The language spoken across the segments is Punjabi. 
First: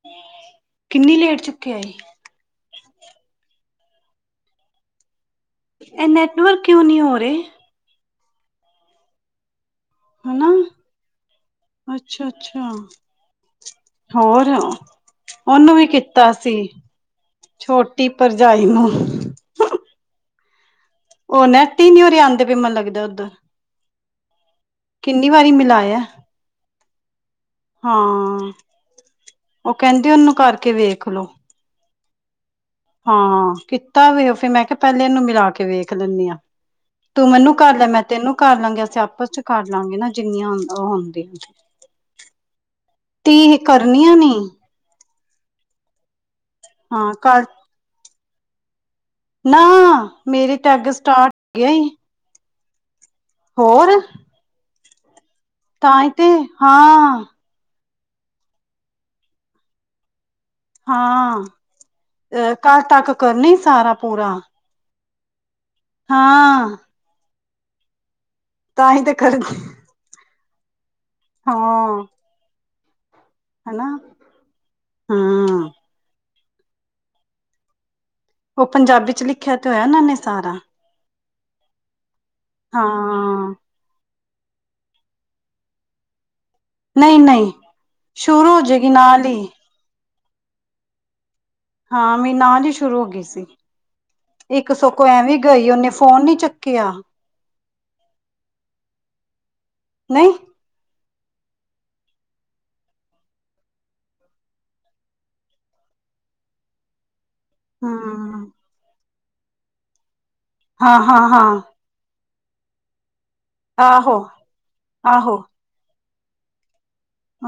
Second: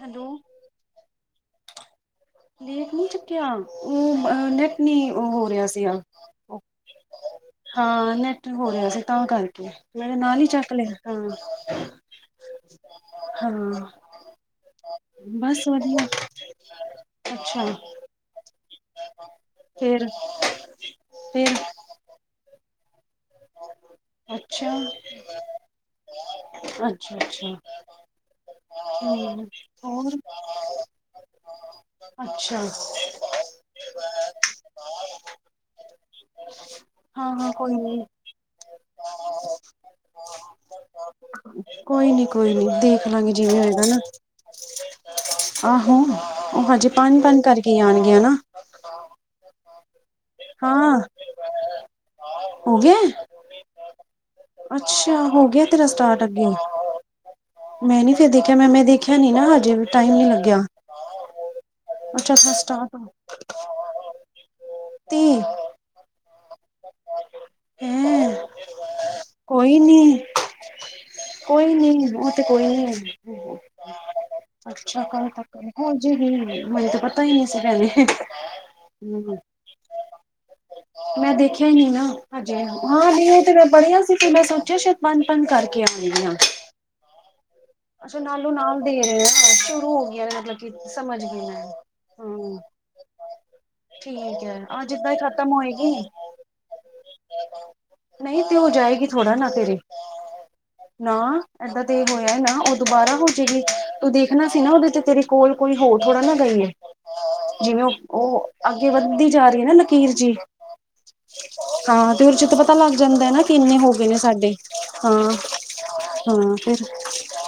ਹੈਲੋ ਕਿੰਨੀ ਲੇਟ ਚੁੱਕਿਆ ਏ। ਲੇਟ ਨੀ ਚੁੱਕਿਆ ਓ ਨੈਟ ਨੀ ਓ ਹੋ ਰਿਹਾ ਸੀ। ਐ ਨੈਟਵਰਕ ਕਿਉਂ ਨੀ ਹੋ ਰੇ? ਹਾਂ ਨੈਟ ਹੋ ਰਿਹਾ ਸੀ ਤਾਂ ਕਰਕੇ। ਮੈਂ ਤੇ ਨਾਲ ਈ ਹਨਾ ਚੱਕ ਲਿਆ ਹਾਂ ਅੱਛਾ ਅੱਛਾ ਹਾਂ ਹੋਰ ਬਸ ਓਨੂੰ ਵੀ ਵਧੀਆ ਕੀਤਾ ਸੀ। ਅੱਛਾ ਛੋਟੀ ਭਰਜਾਈ ਨੂੰ। ਫੇਰ ਓ ਫੇਰ ਨੇਟ ਈ ਨੀ ਓਰੇ ਆਂਦੇ ਪਏ ਮੈਨੂੰ ਲੱਗਦਾ ਓਧਰ। ਅੱਛਾ ਕਿੰਨੀ ਵਾਰੀ ਮਿਲਾਇਆ ਅੱਛਾ ਅੱਛਾ ਹਾਂ ਹਮ ਓ ਕਹਿੰਦੇ ਹੋਰ ਓਨੂੰ ਕਰਕੇ ਵੇਖ ਲੋੋ। ਅੱਛਾ ਹਾਂ ਕੀਤਾ ਵੇ ਓ ਫਿਰ ਮੈਂ ਕਿਆ ਪਹਿਲੇ ਏਨੂੰ ਮਿਲਾ ਕੇ ਵੇਖ ਲੈਂਣੀ ਆਂ। ਤੂੰ ਹਾਂ ਹਾਂ ਮੈਨੂੰ ਕੋਈ ਕਰ ਲੈ ਮੈਂ ਨੀ ਤੈਨੂੰ ਕਰ ਲਾਂਗੀ। ਅਸੀਂ ਆਪਸ 'ਚ ਕਰ ਲਵਾਂਗੇ ਨਾ ਜਿੰਨੀਆਂ ਉਹ ਹੁੰਦੀਆਂ। ਕੋਈ ਨੀ ਕੋਈ ਨੀ ਦੇਖ ਲਾਂਗੇ ਤੀਹ ਜਿਵੇਂ ਹੋਏਗਾ ਨਾ। ਕਰਨੀਆਂ ਨੀ ਆਹੋ ਓ ਹਜੇ ਹਾਂ ਪੰਜ-ਪੰਜ ਕਰ ਕਰਕੇ ਈ ਆਣਗੀਆਂ ਨਾ। ਨਾ ਮੇਰੀ ਟੈੱਗ ਹਾਂ ਸਟਾਰਟ ਹੋਗੀਆਂ ਈ। ਹੋ ਗਿਆ ਐ। ਹੋਰ ਅੱਛਾ ਹੋ ਗਿਆ। ਤੇਰਾ ਤਾਂ ਈ ਸਟਾਰਟ ਤੇ ਅੱਗੇ ਹਾਂ ਮੈਂ ਨੀ ਫੇਰ ਦੇਖਿਆ। ਮੈਂ ਦੇਖਿਆ ਨੀ ਨਾ ਹਜੇ ਟਾਈਮ ਨੀ ਲੱਗਿਆ। ਹਾਂ ਅੱਛਾ ਅੱਛਾ ਕੱਲ ਸਟਾਰਟ ਹੋ ਤੱਕ ਕਰਨਾ ਈ ਸਾਰਾ ਪੂਰਾ। [unintelligible] ਹਾਂ ਹੈਂ ਤਾਂ ਹੀ ਤੇ ਕਰਦੀ ਕੋਈ ਨੀ। ਕੋਈ ਹਾਂ ਨੀ ਓ ਤੇ ਕੋਈ ਨੀ। ਹਨਾ ਅੱਛਾ ਕੱਲ ਤੱਕ- ਹਾਂ ਹੋ ਜੇ ਗੀ। ਮੈਨੂੰ ਤੇ ਪਤਾ ਈ ਨੀ ਸੀ ਭੈਣੇ। ਉਹ ਪੰਜਾਬੀ ਚ ਲਿਖਿਆ ਤੇ ਹੋਇਆ ਨਾ ਉਹਨਾਂ ਨੇ ਸਾਰਾ। ਮੈਂ ਦੇਖਿਆ ਹਾਂ, ਨਹੀਂ ਉਹ ਤੇ ਹਾਂ ਮੈਂ ਪੜਿਆ ਸੀ ਕਿੰਨਾ ਸਾਰਾ। ਓ ਸ਼ਾਇਦ ਪੰਜ ਪੰਜ ਕਰਕੇ ਆਣੇ ਆ। ਨਹੀਂ ਨਹੀਂ ਅੱਛਾ ਸ਼ੁਰੂ ਨਾਲੋਂ ਹੋ ਨਾਲ ਜਾਏਗੀ ਦੇ ਰਹੇ ਆ, ਹੀ ਸ਼ੁਰੂ ਹੋ ਗਿਆ ਦਾ ਮਤਲਬ। ਸਮਝ ਗਈ ਮੈਂ। ਹਾਂ ਮੇਰੀ ਹੂੰ ਨਾਲ ਸ਼ੁਰੂ ਹੋ ਗਈ ਸੀ, ਠੀਕ ਹੈ ਇੱਕ ਅੱਜ ਸਗੋਂ ਏਦਾਂ ਹੀ ਐਵੇ ਖਤਮ ਗਈ ਹੋਏਗੀ ਉਹਨੇ ਫੋਨ ਨੀ ਚੱਕ ਨਹੀਂ ਤੇ ਹੋ ਜਾਏਗੀ ਥੋੜਾ ਨਾ ਤੇਰੀ ਨਹੀਂ ਨਾ ਏਦਾਂ ਤੇ ਇਹ ਹੋਇਆ ਨਾ ਉਹ ਦੁਬਾਰਾ ਹੋ ਜਾਏਗੀ, ਤੂੰ ਦੇਖਣਾ ਸੀ ਨਾ ਉਹਦੇ ਚ ਤੇਰੀ ਕੋਲ ਕੋਈ ਹੋਰ ਥੋੜਾ ਨਾ ਗਈ ਏ। [inaudible] ਜਿਵੇਂ ਉਹ ਹੂੰ ਉਹ ਅੱਗੇ ਵੱਧਦੀ ਜਾ ਰਹੀ ਆ ਨਾ ਲਕੀਰ ਜੀ। ਹਾਂ ਹਾਂ ਹਾਂ। ਹਾਂ ਤੇ ਉਹਦੇ ਚ ਤਾਂ ਪਤਾ ਲੱਗ ਜਾਂਦਾ ਨਾ ਇੰਨੇ ਹੋ ਗਏ ਆਹੋ ਨੇ ਸਾਡੇ ਹਾਂ। ਆਹੋ ਹਾਂ ਫਿਰ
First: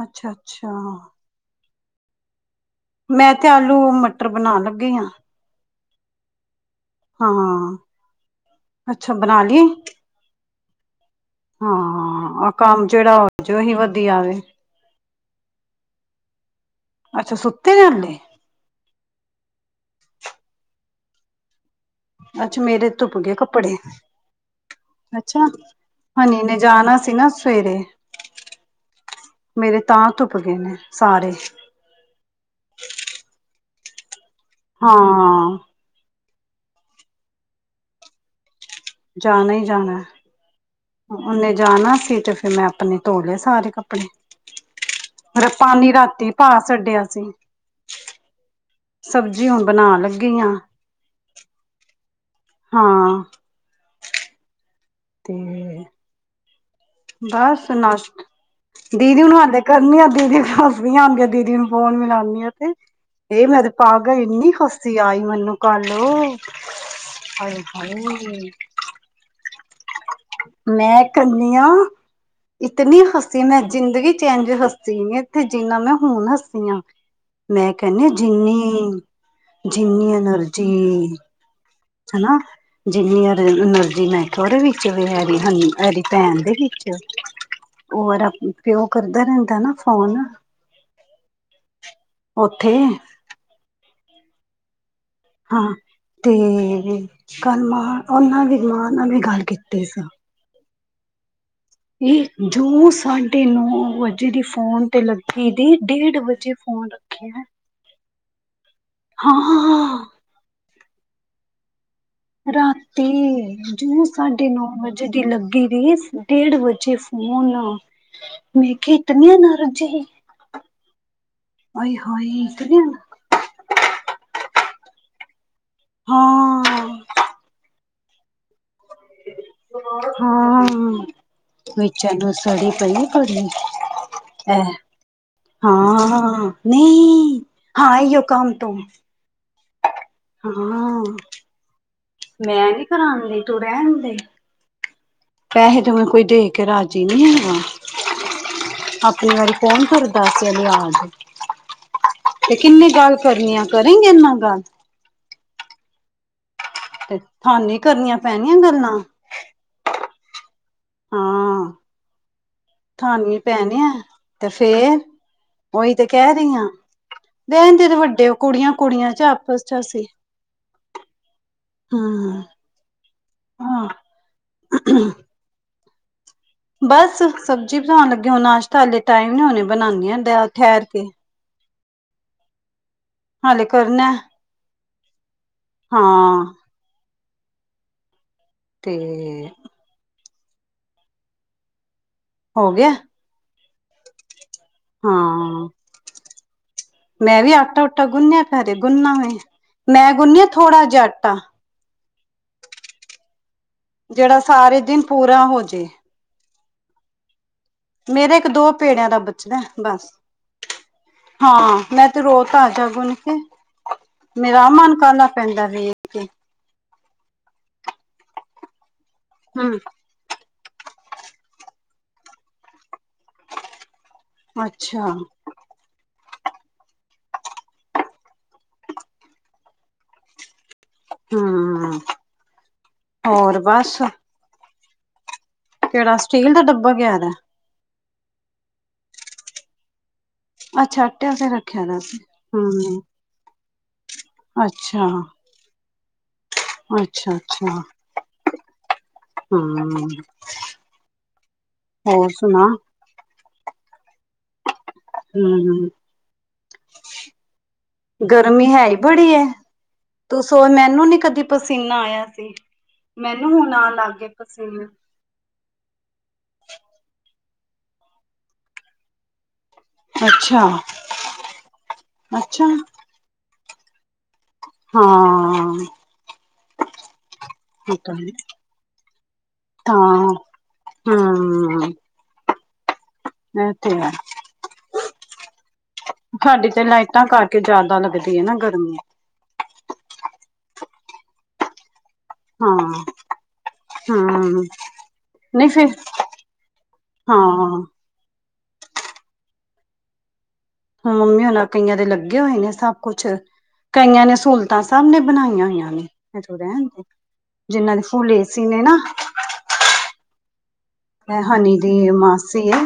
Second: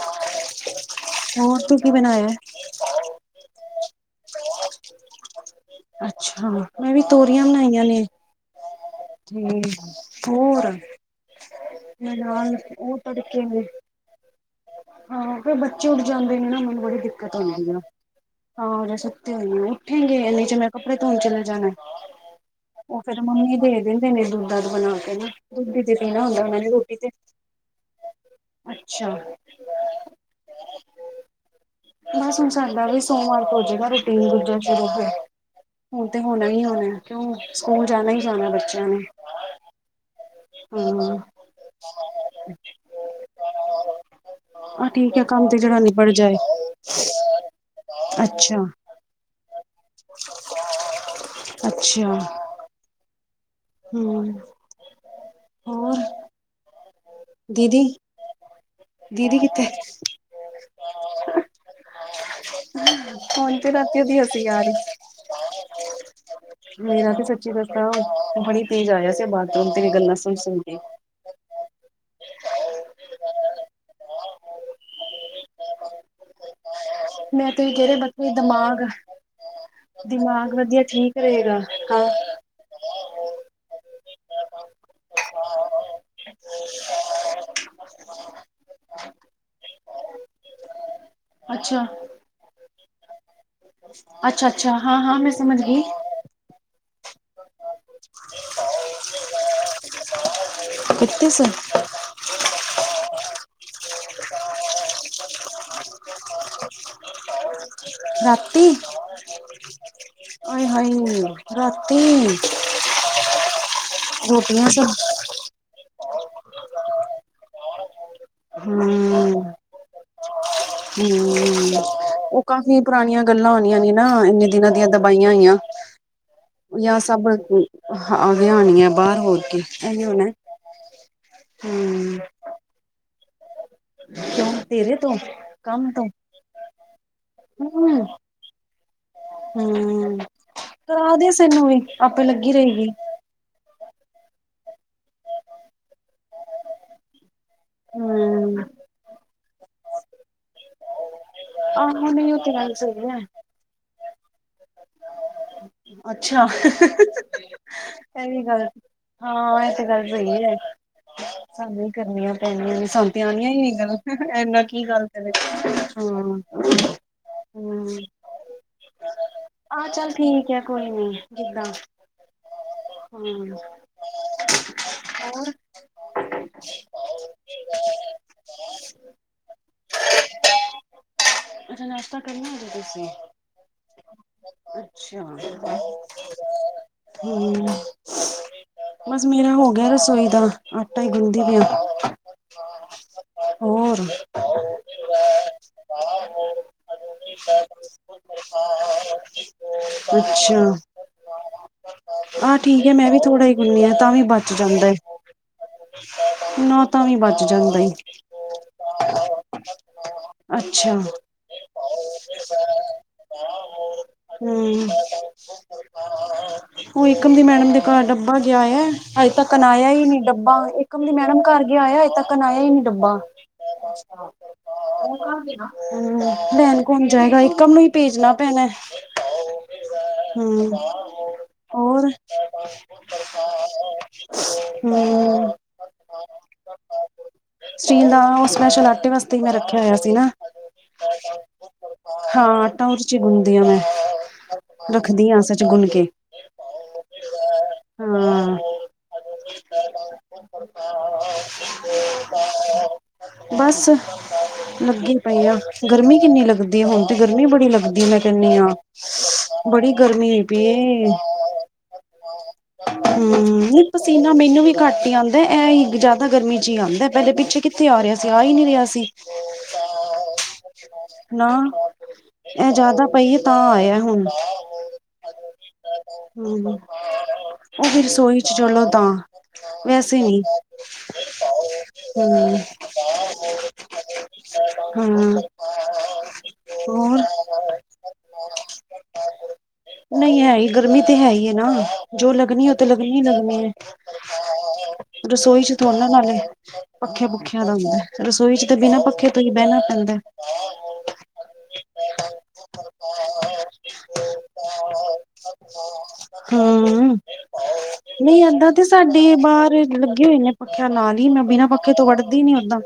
ਅੱਛਾ ਅੱਛਾ। ਹੋਰ ਤੂੰ ਕੀ ਬਣਾਇਆ ਐ? ਮੈਂ ਤੇ ਆਲੂ ਮਟਰ ਬਣਾਣ ਲੱਗੀ ਆ ਅੱਛਾ, ਮੈਂ ਵੀ ਹਾਂ ਤੋਰੀਆਂ ਬਣਾਈਆਂ ਨੇ ਅੱਛਾ ਬਣਾ ਤੇ ਲਈਏ ਹੋਰ ਨਾਲ, ਔ ਤੜਕੇ ਨੇ। ਕਿ ਆਵੇ ਹਾਂ, ਫਿਰ ਬੱਚੇ ਉੱਠ ਜਾਂਦੇ ਨੇ ਨਾ, ਮੈਨੂੰ ਬੜੀ ਦਿੱਕਤ ਅੱਛਾ ਹੁੰਦੀ ਸੁੱਤੇ ਆ। ਨੇ ਹਲੇ, ਹਾਂ ਅਜੇ ਸੁੱਤੇ ਹੋਏ ਨੇ, ਉੱਠੇਗੇ, ਐਨੇ ਚ ਮੈਂ ਕੱਪੜੇ ਧੋਣ ਚਲੇ ਜਾਣਾ। ਅੱਛਾ ਮੇਰੇ ਉਹ ਧੁੱਪ ਫੇਰ ਗਏ ਮੰਮੀ ਕੱਪੜੇ, ਦੇ ਦਿੰਦੇ ਨੇ ਦੁੱਧ ਦਧ ਬਣਾ ਕੇ ਨਾ, ਅੱਛਾ। ਦੁੱਧ ਤੇ ਪੀਣਾ ਹਨੀ ਹੁੰਦਾ ਉਹਨਾਂ ਨੇ, ਰੋਟੀ ਜਾਣਾ ਤੇ ਸੀ ਨਾ ਸਵੇਰੇ ਅੱਛਾ। ਮੇਰੇ ਤਾਂ ਧੁਪ ਗਏ ਨੇ, ਸਾਰੇ। ਬਸ ਹੁਣ, ਸਾਡਾ ਵੀ ਸੋਮਵਾਰ ਤੋ ਹੋਜੇਗਾ ਰੂਟੀਨ ਦੂਜਾ ਸ਼ੁਰੂ ਹਾਂ, ਹੁਣ ਤੇ ਹੋਣਾ ਹੀ ਹੋਣਾ, ਕਿਉਂ ਸਕੂਲ ਜਾਣਾ ਹੀ ਜਾਣਾ, ਬੱਚਿਆਂ ਨੇ। ਜਾਣਾ ਹੀ ਜਾਣਾ। ਹਾਂ ਓਨੇ ਜਾਣਾ ਸੀ, ਤੇ ਫਿਰ ਮੈਂ ਆਪਣੇ ਧੋ ਲਿਆ ਸਾਰੇ ਕੱਪੜੇ। ਆਹ ਠੀਕ ਹੈ ਕੰਮ ਫੇਰ ਤੇ ਜਿਹੜਾ ਪਾਣੀ ਨਿਬੜ ਰਾਤੀ ਜਾਏ ਪਾ ਛੱਡਿਆ ਸੀ। ਅੱਛਾ, ਸਬਜ਼ੀ ਹੁਣ ਬਣਾਣ ਲੱਗੀ ਆ, ਅੱਛਾ। ਹਾਂ। ਹੂ। ਤੇ ਹੋਰ? ਬਸ ਦੀਦੀ ਨਾਸ਼ਕ ਦੀਦੀ ਨੂੰ ਹਾਲੇ ਕਰਨੀ ਆ, ਦੀਦੀ ਨੂੰ ਹੱਸ ਪੈਂਦੀ ਆ ਦੀਦੀ ਨੂੰ ਫੋਨ ਮਲਾਣੀ ਆ ਤੇ। ਏ ਹੁਣ ਮੈਂ ਤੇ ਰਾਤੀ ਉਹਦੀ ਪਾਗਲ, ਹਸੀ ਇੰਨੀ ਆ ਖੁਸੀ ਰਹੀ ਆਈ ਮੈਨੂੰ ਕੱਲ, ਆ ਮੇਰਾ ਤੇ ਸੱਚੀ ਹਾਏ ਦੱਸਾਂ ਹਾਏ। ਬੜੀ ਤੇਜ਼ ਆਇਆ ਸੀ ਬਾਥਰੂਮ, ਤੇ ਵੀ ਗੱਲਾਂ ਸੁਣ ਸੁਣ ਕੇ। ਕਰਨੀ ਆ। ਇਤਨੀ ਹੱਸੀ, ਮੈਂ ਜ਼ਿੰਦਗੀ ਚ ਐਂਝ ਹੱਸੀ ਨਹੀਂ ਇੱਥੇ, ਜਿੰਨਾ ਮੈਂ ਹੁਣ ਹੱਸੀ ਆ। ਤੇ ਮੈਂ ਜਿਹੜੇ ਕਹਿੰਨੀ ਬੱਚੇ ਜਿੰਨੀ, ਦਿਮਾਗ ਜਿੰਨੀ ਐਨਰਜੀ ਤੇਰਾ ਹਾ। ਜਿੰਨੀ ਐਦੇ ਵਿਚ ਅਰਨਰਜੀ, ਮੈਂ ਤੁਹਾਡੇ ਵਿੱਚ ਵੀ ਹੈ। ਹੈ, ਐਦੀ ਭੈਣ ਦੇ ਵਿੱਚ, ਉਹ ਪਿਓ ਕਰਦਾ ਰਹਿੰਦਾ ਨਾ। ਫੋਨ। ਅੱਛਾ। ਉੱਥੇ। ਅੱਛਾ ਅੱਛਾ ਹਾਂ ਹਾਂ ਮੈਂ ਸਮਝ ਹਾਂ ਗਈ ਤੇ ਗੱਲ ਆ, ਉਹਨਾਂ ਦੀ ਮਾਂ ਨਾਲ ਵੀ ਗੱਲ ਕੀਤੀ ਸਾ ਕਿੱਤੀ ਸਾ ਇਹ ਜੋ ਸਾਢੇ ਨੌ ਵਜੇ ਦੀ ਫੋਨ ਤੇ ਲੱਗੀ ਦੀ, ਡੇਢ ਵਜੇ ਫੋਨ ਰੱਖਿਆ ਰਾਤੀ, ਹਾਂ ਆਏ ਹਾਏ ਰਾਤੀ ਰਾਤੀ, ਜੋ ਸਾਢੇ ਨੌ ਰੋਟੀਆਂ ਸਭ ਵਜੇ ਦੀ ਲੱਗੀ ਦੀਦੀ, ਡੇਢ ਵਜੇ ਫੋਨ ਮੈਂ ਕਿਹਾ, ਇਤਨੀਆਂ ਨਾ ਰੁੱਝੇ ਹੂ, ਉਹ ਕਾਫੀਆਂ ਪੁਰਾਣੀਆਂ ਗੱਲਾਂ ਆਉਣੀਆਂ ਨੇ ਨਾ, ਇੰਨੇ ਦਿਨਾਂ ਦੀਆਂ ਦਬਾਈਆਂ ਹੋਈਆਂ ਹਾਂ ਜਾਂ ਸਭ ਆਦਿਆਂ ਹੋਣੀਏ ਹਾਂ ਹਮ ਚ ਸੜੀ ਪਈ ਬੜੀ ਕਿਉਂ ਹੈ, ਤੇਰੇ ਤੋਂ ਹਾਂ, ਨਹੀਂ ਹੂ ਹਾਂ ਇਹੀਓ ਕੰਮ ਤੋਂ ਹੂ ਹਾਂ ਕਰਾ ਦੇਸ ਇਹਨੂੰ ਵੀ, ਆਪੇ ਲੱਗੀ ਰਹੇਗੀ ਤੁ ਰਹਿਣ ਦੇ ਪੈਸੇ ਤੋਂ ਵੇਂ ਕੋਈ, ਦੇ ਕੇ ਰਾਜੀ ਨੀ ਹਮ ਆਪਣੀ ਵਾਰੀ ਕੋਨ ਕਰਦਾ ਸਾਨੂੰ ਯਾਦ ਆਹੋ [unintelligible] ਕਰੇਗੀ ਮੇਰੇ ਨਾਲ ਗੱਲ ਅੱਛਾ ਤੇ ਤੁਹਾਨੂੰ ਹੀ ਕਰਨੀਆਂ ਇਹ ਵੀ ਪੈਣੀਆਂ ਗੱਲ ਗੱਲਾਂ ਹਾਂ ਇਹ ਤੇ ਗੱਲ ਸਹੀ ਐ ਹਾਂ ਸਾਨੂੰ ਹੀ ਕਰਨੀਆਂ ਪੈਣੀਆਂ ਨੇ ਸਾਨੂੰ ਤੇ ਥਾਨੀ ਆਣੀਆਂ ਹੀ ਨਹੀਂ ਪੈਣੀਆਂ ਗੱਲ ਤੇ ਐਨਾ ਕੀ ਫੇਰ ਗੱਲ ਤੇ ਉਹੀ ਤੇ ਹਾਂ ਕਹਿ ਰਹੀ ਰਹਿੰਦੇ ਤੇ ਵੱਡੇ ਕੁੜੀਆਂ ਕੁੜੀਆਂ ਚ ਆਪ ਹਾਂ, ਚੱਲ ਠੀਕ ਆ ਕੋਈ ਨੀ ਜਿੱਦਾਂ ਹੂੰ ਹੂੰ, ਹਾਂ। ਹੋਰ ਬਸ ਸਬਜ਼ੀ ਬਣਾਣ ਲੱਗੇ ਹੁਣ ਨਾਸ਼ਤਾ ਹਾਲੇ ਟਾਈਮ ਨਾਲ ਨੀ ਬਣਾਦੀ ਆ ਠਹਿਰ ਕੇ ਅੱਛਾ ਨਾਸ਼ਤਾ ਕਰਨਾ ਹਜੇ ਤੁਸੀਂ ਹਾਲੇ ਕਰਨਾ ਐ ਅੱਛਾ ਹਾਂ ਹੂੰ, ਤੇ ਬਸ ਮੇਰਾ ਹੋ ਗਿਆ ਰਸੋਈ ਦਾ ਆਟਾ ਗੁਨਦੀ ਪਈ ਆ ਹੋ ਗਿਆ ਹੋਰ ਹਾਂ, ਮੈਂ ਵੀ ਆਟਾ ਉਟਾ ਗੁੰਨਿਆ ਹਲੇ ਗੁੰਨ ਨਾ ਵੈ ਮੈਂ ਗੁੰਨਿਆ ਅੱਛਾ ਥੋੜਾ ਜਿਹਾ ਆਟਾ ਆਹ ਠੀਕ ਹੈ ਮੈਂ ਵੀ ਥੋੜ੍ਹਾ ਹੀ ਗੁੰਨਿਆ ਤਾਂ ਵੀ ਜਿਹੜਾ ਬਚ ਸਾਰੇ ਜਾਂਦਾ ਦਿਨ ਪੂਰਾ ਹੋ ਜੇ ਨੋ ਤਾਂ ਓਇ ਬਚ ਜਾਂਦਾ ਜੀ ਮੇਰੇ ਇੱਕ ਦੋ ਪੇੜਿਆਂ ਦਾ ਬਚਦਾ ਬਸ ਅੱਛਾ ਹਾਂ, ਮੈਂ ਤੇ ਰੋਜ਼ ਤਾਂਜਾ ਗੁੰਨ ਕੇ ਮੇਰਾ ਹੂੰ ਮਨ ਕਰਨਾ ਪੈਂਦਾ ਵੀ ਉਹ ਏਕਮ ਦੀ ਮੈਡਮ ਦੇ ਘਰ ਡੱਬਾ ਗਿਆ ਹੋਇਆ ਅਜੇ ਤੱਕ ਹੂੰ ਆਇਆ ਹੀ ਨੀ ਡੱਬਾ ਏਕਮ ਦੀ ਮੈਡਮ ਘਰ ਗਿਆ ਹੋਇਆ ਅਜੇ ਤੱਕਨ ਆਇਆ ਹੀ ਨੀ ਡੱਬਾ ਅੱਛਾ ਹੂੰ, ਲੈਣ ਕੋਣ ਜਾਏਗਾ ਏਕਮ ਨੂੰ ਹੀ ਭੇਜਣਾ ਪੈਣਾ ਹੂੰ ਹੋਰ ਹੂੰ ਹੋਰ ਬਸ ਕਿਹੜਾ ਸਟੀਲ ਦਾ ਡੱਬਾ ਗਿਆ ਨਾ ਸਟੀਲ ਦਾ ਸਪੈਸ਼ਲ ਆਟੇ ਵਾਸਤੇ ਮੈਂ ਰੱਖਿਆ ਹੋਇਆ ਸੀ ਨਾ ਅੱਛਾ ਆਟੇ ਆਸਤੇ ਰੱਖਿਆ ਦਾ ਸੀ ਹਾਂ! ਆਟਾ ਹੂੰ ਓਦੇ ਚ ਹੀ ਗੁਣਦੀ ਆ ਮੈਂ ਅੱਛਾ ਰੱਖਦੀ ਆ ਓਸੇ ਚ ਗੁਨ ਕੇ। ਅੱਛਾ! ਅੱਛਾ! ਹਾਂ ਹੂੰ! ਹੋਰ ਸੁਣਾ? ਬਸ ਅ ਲੱਗੀ, ਪਈ ਆ। ਹੂੰ ਗਰਮੀ ਕਿੰਨੀ ਲੱਗਦੀ ਏ, ਹੁਣ ਤੇ ਗਰਮੀ ਬੜੀ ਲੱਗਦੀ, ਮੈਂ ਕਹਿੰਨੀ ਆ। ਗਰਮੀ ਹੈ ਹੀ ਬੜੀ ਐ। ਤੂੰ ਸੋਚ ਮੈਨੂੰ ਨੀ ਕਦੀ ਪਸੀਨਾ ਆਇਆ ਸੀ। ਹੂੰ! ਮੈਨੂੰ ਹੁਣ ਨਹੀਂ ਆਣ ਲੱਗ ਗਏ ਪਸੀਨਾ ਮੈਨੂੰ ਵੀ ਪਸੀਨੇ। ਘੱਟ ਹੀ ਆਂਦਾ। ਐ ਇਹ ਹੀ ਗ ਜ਼ਿਆਦਾ ਗਰਮੀ 'ਚ ਹੀ ਆਂਦਾ, ਪਹਿਲੇ ਪਿੱਛੇ ਕਿੱਥੇ ਆ ਰਿਹਾ ਸੀ ਆ ਹੀ ਨੀ ਰਿਹਾ ਸੀ। ਅੱਛਾ-ਅੱਛਾ ਨਾ! ਐਹ ਜ਼ਿਆਦਾ। ਪਈ ਏ, ਤਾਂ ਆਇਆ ਹੁਣ। ਹਾਂ! ਆ। ਹਮ ਉਹ ਵੀ ਰਸੋਈ 'ਚ ਚਲੋ ਤਾਂ ਵੈਸੇ ਹੂੰ ਨੀ। ਹੂੰ! ਐਹ ਤੇ ਹੈ। ਸਾਡੀ ਤੇ ਹੋਰ ਲਾਈਟਾਂ ਕਰਕੇ ਜ਼ਿਆਦਾ ਲੱਗਦੀ। ਐ ਨਾ ਗਰਮੀ। ਨਹੀਂ! ਹੈਈ ਗਰਮੀ, ਤੇ ਹੈਈ ਐ ਨਾ। ਜੋ ਲਗਨੀ ਏ ਉਹ ਹਾਂ ਤੇ ਲਗਣੀ ਹੀ ਲੱਗਣੀ ਐ। ਹੂੰ ਰਸੋਈ ਨਹੀਂ ਚ ਫਿਰ ਥੋੜੇ ਨਾ ਲਾਨੇ, ਪੱਖਿਆਂ- ਪੁਖਿਆਂ ਦਾ ਹਾਂ ਹੁੰਦਾ। ਰਸੋਈ ਚ ਤਾਂ ਬਿਨਾਂ, ਪੱਖੇ ਤੋਂ ਹੀ ਬਹਿਣਾ ਪੈਂਦਾ ਐ। ਹੂੰ, ਮੰਮੀ ਹੋਣਾ, ਕਈਆਂ ਦੇ ਲੱਗੇ ਹੋਏ ਨੇ ਸਬ। ਕੁਛ, ਕਈਆਂ ਨੇ ਸਹੂਲਤਾਂ ਸਭ ਨੇ ਬਣਾਈਆਂ ਹੋਈਆਂ ਨੇ, ਵੈ ਤੂੰ ਰਹਿਣ ਦੇ। ਹੂੰ ਜਿੰਨਾਂ ਦੇ ਫੂਲ ਏਸੀ ਨੇ ਨਾ। ਆ ਰੇ ਲੱਗੇ ਹੋਏ ਨੇ ਪੱਖਿਆਂ ਨਾਲ ਹੀ, ਮੈਂ ਬਿਨਾਂ ਹਨੀ ਪੱਖੇ ਤੋਂ ਦੀ ਵੜਦੀ ਨੀ ਓਦਾਂ।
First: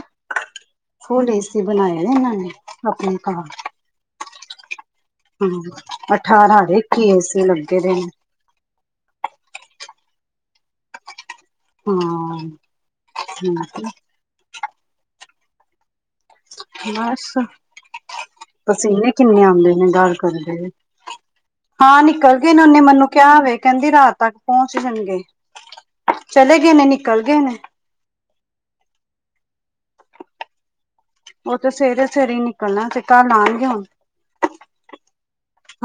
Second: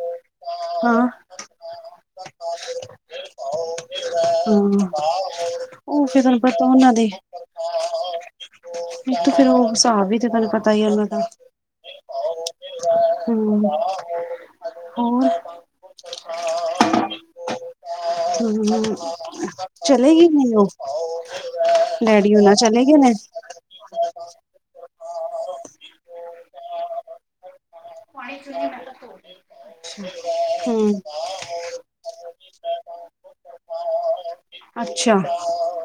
ਹਾਂ! ਕੀ ਬਣਾਇਆ ਨੇ ਇਹਨਾਂ ਨੇ ਆਪਣੇ ਘਾਰ। ਹਾਂ! ਅ ਹੂੰ, ਅਠਾਰਾ ਹਰੇਕ ਦੇ ਹੀ ਏਸੀ ਲੱਗੇ ਨੇ। ਇੱਕ ਤੋਂ ਫੇਰ ਉਹ ਹਿਸਾਬ ਵੀ, ਤੇ ਤੈਨੂੰ ਪਤਾ ਹੀ ਉਹਨਾਂ ਦਾ। ਨਿਰਭੋ ਹਾਂ ਨਿਰਵੈਰ ਅਕਾਲ ਮੂਰਤ ਅਜੂਨੀ ਸਹਿ ਭੰਗ। ਹੂੰ! ਹੋਰ? ਬਸ, ਹੂੰ ਪਸੀਨੇ ਕਿੰਨੇ ਆਉਂਦੇ ਨੇ, ਦਾਲ ਚਲੇ ਗਏ ਧਰਦੇ ਨੇ ਉਹ ਹੋਏ। ਹਾਂ, ਡੈਡੀ ਨਿਕਲ ਗੇ ਹੋਣਾ ਨਾ, ਉਹਨੇ ਚਲੇ ਗਏ ਮੈਨੂੰ ਨੇ ਕਿਆ ਵੇ, ਕਹਿੰਦੀ ਰਾਤ ਤੱਕ ਪਹੁੰਚ ਜਾਣਗੇ। ਚਲੇ ਗੇ ਨੇ, ਨਿਕਲ ਗਏ ਨੇ। ਪਾਣੀ ਪੀਣੀ ਮੈ ਤੇ ਧੋ ਦੇ। ਅੱਛਾ, ਹੂੰ। ਉਹ ਤੇ ਸਵੇਰੇ-ਸਵੇਰੇ ਹੀ ਨਿਕਲਣਾ ਤੇ ਕੱਲ ਆਣਗੇ ਹੁਣ।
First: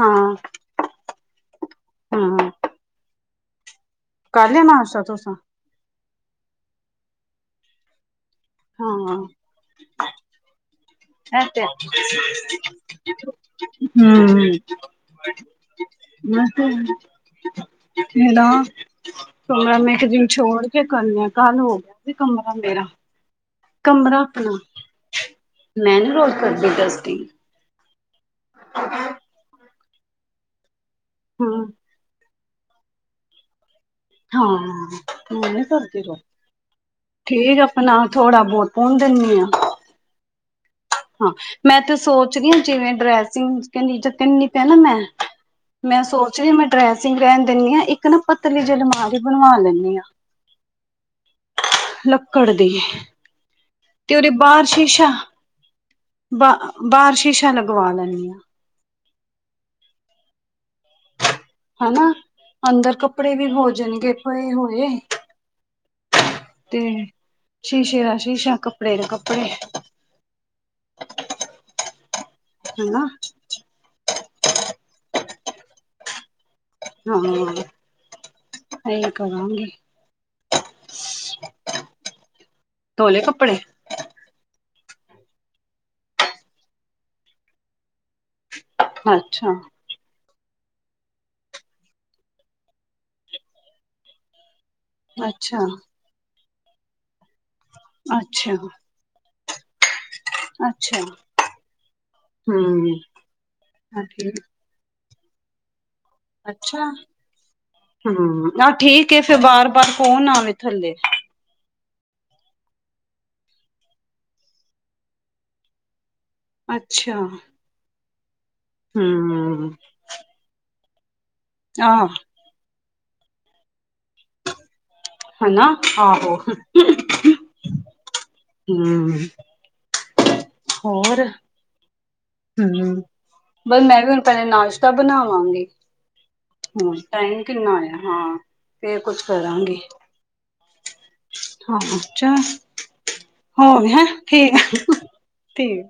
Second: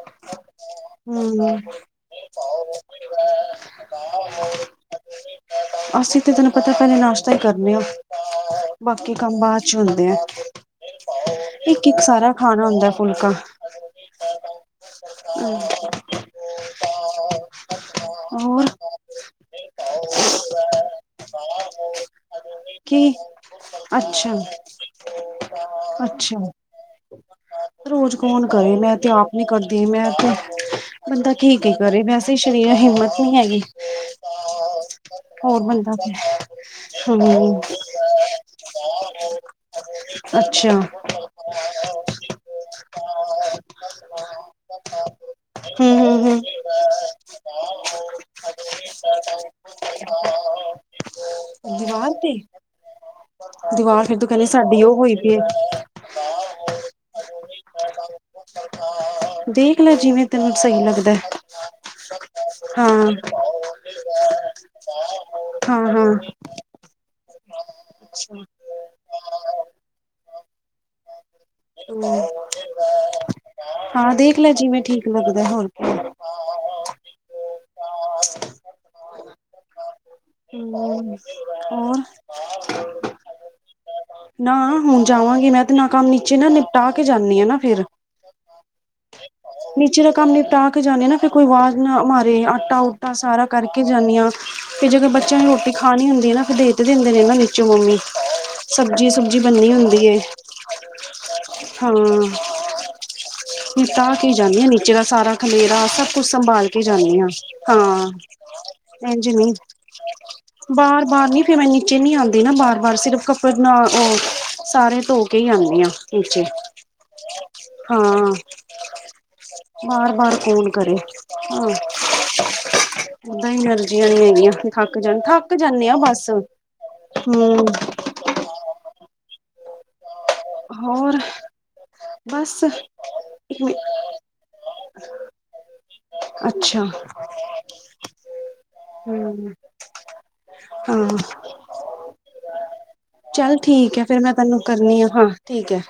ਹਾਂ ਹੂੰ। ਹਾਂ ਨਿਰਵੈਰ। ਕਰ ਲਿਆ। ਨਾਸ਼ਤਾ ਤੁਸਾਂ? ਅਸੀਂ, ਤੇ ਤੈਨੂੰ ਪਤਾ ਪਹਿਲੇ ਨਾਸ਼ਤਾ ਹੀ ਕਰਨੇ ਆ। ਬਾਕੀ ਹਾਂ ਕੰਮ ਬਾਅਦ ਚ ਹੁੰਦੇ ਆ। ਇੱਕ-ਇੱਕ ਸਾਰਾ ਖਾਣਾ ਹੁੰਦਾ। ਫੁਲਕਾ ਹੂੰ, ਮੈ ਤੇ ਨੇ ਦਾ। ਹੋਰ ਕਮਰਾ ਮੈਂ ਇੱਕ ਦਿਨ ਛੋੜ ਕੇ ਕਰਨੀ ਆ। ਕੱਲ ਹੋ ਗਿਆ ਸੀ। ਕਮਰਾ ਮੇਰਾ। ਕੀ। ਕਮਰਾ ਆਪਣਾ, ਅੱਛਾ-ਅੱਛਾ ਮੈਂ ਨੀ ਰੋਜ਼ ਕਰਦੀ ਡਸਟਿੰਗ। ਰੋਜ਼ ਕੌਣ ਕਰੇ, ਮੈਂ ਤੇ ਆਪ ਨੀ ਕਰਦੀ। ਮੈਂ ਤੇ ਬੰਦਾ ਹੂੰ ਕੀ- ਕੀ ਕਰੇ। ਵੈਸ ਸਰੀਰਾ ਚ ਹਿੰਮਤ ਹੀ ਨੀ ਹੈਗੀ। ਹਾ, ਮੈ ਹੋਰ ਨੀ ਬੰਦਾ ਕਰਦੀ। ਹੂੰ ਰ ਠੀਕ ਆ ਆਪਣਾ ਥੋੜਾ ਬਹੁਤ ਪਾਉਣ ਦਿਨੀਂ ਆ। ਅੱਛਾ ਹਾਂ, ਮੈਂ ਤੇ ਸੋਚਦੀ ਹਾਂ। ਜਿਵੇਂ ਡਰੈਸਿੰਗ ਚ ਕਿਨੀ ਜ ਕਿੰਨੀ ਕਿਤਾ, ਨਾ ਮੈਂ ਮੈਂ ਹੂੰ-ਹੂੰ-ਹੂੰ ਸੋਚ ਰਹੀ ਆ, ਮੈਂ ਡਰੈਸਿੰਗ ਰਹਿਣ ਦਿਨੀਂ ਆ ਇੱਕ ਨਾ ਪਤਲੀ ਜੀ ਅਲਮ- ਸਾਰੀ, ਬਣਵਾ ਲੈਂਦੀ ਹਾਂ, ਦੀਵਾਰ ਤੇ ਲੱਕੜ ਦੀ। ਦੀਵਾਰ ਤੇ ਫੇਰ ਤੁ ਉਹਦੇ ਕਹਿੰਦੀ, ਸਾਡੀ ਉਹ ਹੋਈ ਪੀਏ। ਬ ਬਾਰ ਸ਼ੀਸ਼ਾ ਲਗਵਾ ਲੈਂਦੀ ਹਾਂ। ਦੇਖ ਲੈ ਜਿਵੇਂ, ਤੈਨੂੰ ਸਹੀ ਲੱਗਦਾ। ਹਨਾ ਅੰਦਰ ਕੱਪੜੇ ਵੀ ਹਾਂ, ਹੋ ਜਾਣਗੇ ਪਏ ਹੋਏ ਹਾਂ। ਤੇ ਹੂੰ। ਸ਼ੀਸ਼ੇ ਦਾ ਸ਼ੀਸ਼ਾ, ਕੱਪੜੇ ਦੇ ਕੱਪੜੇ। ਹੂੰ। ਹਨਾ। ਹਾਂ ਦੇਖ ਲੈ, ਜਿਵੇਂ ਠੀਕ ਲੱਗਦਾ ਹੋਰ ਕੀ। ਹਾਂ, ਇਹੀ ਕਰਾਂਗੀ। ਹੂੰ ਹੋਰ? ਕੱਪੜੇ ਨਾ ਹੁਣ ਜਾਵਾਂਗੀ ਮੈਂ ਤੇ ਅਪਨਾ ਕੰਮ ਹੀ ਵਿੱਚ ਨਾ ਨਿਪਟਾ ਕੇ ਜਾਂਦੀ ਆ ਨਾ ਫੇਰ। ਅੱਛਾ। ਨੀਚੇ ਦਾ ਕੰਮ ਨਿਪਟਾ ਕੇ ਜਾਂਦੀ ਹਾਂ ਨਾ। ਫੇਰ, ਕੋਈ ਆਵਾਜ਼ ਨਾ ਮਾਰੇ ਆਟਾ- ਉਟਾ ਸਾਰਾ ਕਰਕੇ ਜਾਂਦੀ ਹਾਂ। ਫੇਰ ਜਦੋਂ ਬੱਚਿਆਂ ਨੂੰ ਅੱਛਾ, ਰੋਟੀ ਖਾਣੀ ਹੁੰਦੀ ਆ। ਨਾ ਫੇਰ ਭੇਜ ਦਿੰਦੇ ਨੇ ਨਾ ਨੀਚੋਂ ਮੰਮੀ। ਅੱਛਾ, ਸ- ਸਬਜ਼ੀ- ਸੁਬਜ਼ੀ ਬਣਨੀ ਹੁੰਦੀ ਏ। ਅੱ ਹਾਂ, ਨਿਪਟਾ ਕੇ ਈ ਜਾਣੀ ਆ ਨੀਚੇ ਦਾ ਸਾਰਾ। ਖਲੇਰਾਂ ਸਭ ਕੁ ਸੰਭਾਲ ਕੇ ਜਾਣੀ ਆ, ਹਾਂ, ਹੂੰ ਆ ਠੀਕ ਏ ਇਝ ਫਿਰ ਨਈ, ਬਾਰ-ਬਾਰ ਫੋਨ ਆਵੇ ਥੱਲੇ ਬਾਰ-ਬਾਰ ਨੀ ਮੈਂ ਨੀਚੇ ਨੀ ਆਉਂਦੀ ਨਾ ਬਾਰ- ਬਾਰ। ਸਿਰਫ ਕੱਪੜ ਨਾਲੇ ਉਹ ਸਾਰੇ ਧੋ ਕੇ ਹੀ ਆਉਂਦੀ ਹਾ। ਈਚੇ, ਅੱਛਾ ਹਾਂ। ਹੂੰ ਬਾਰ-ਬਾਰ ਕੋਨ ਕਰੇ? ਆਂ। ਆਹ ਓਦਾਂ ਈ ਐਨਰਜੀਆਂ ਨਈ ਹੈਗੀਆਂ, ਥੱਕ ਜਨ, ਥਾਕ ਹਨਾ ਜਾਨੇ ਆ ਬਸ, ਆਹੋ ਹੂੰ। ਹੂੰ। ਹੋਰ? ਬਸ ਹੂੰ, ਇੱਕ ਬਸ ਮਿੰਟ ਮੈਂ ਵੀ ਹੁਣ ਪੈਲੇ ਨਾਸ਼ਤਾ ਬਣਾਵਾਂਗੀ। ਅੱਛਾ ਹੋਰ, ਟਾਈਮ ਕਿੰਨਾ ਹੋਯਾ? ਹਾਂ ਫੇਰ ਕੁਛ ਹੂੰ ਕਰਾਂਗੀ। ਹਾਂ। ਹਾਂ ਚੱਲ ਚੱਲ ਹੋਰ ਠੀਕ ਹੈ, ਫੇਰ ਮੈਂ ਠੀਕ ਤੈਨੂੰ ਏ, ਕਰਨੀ ਆ ਹਾਂ ਹੈ ਠੀਕ।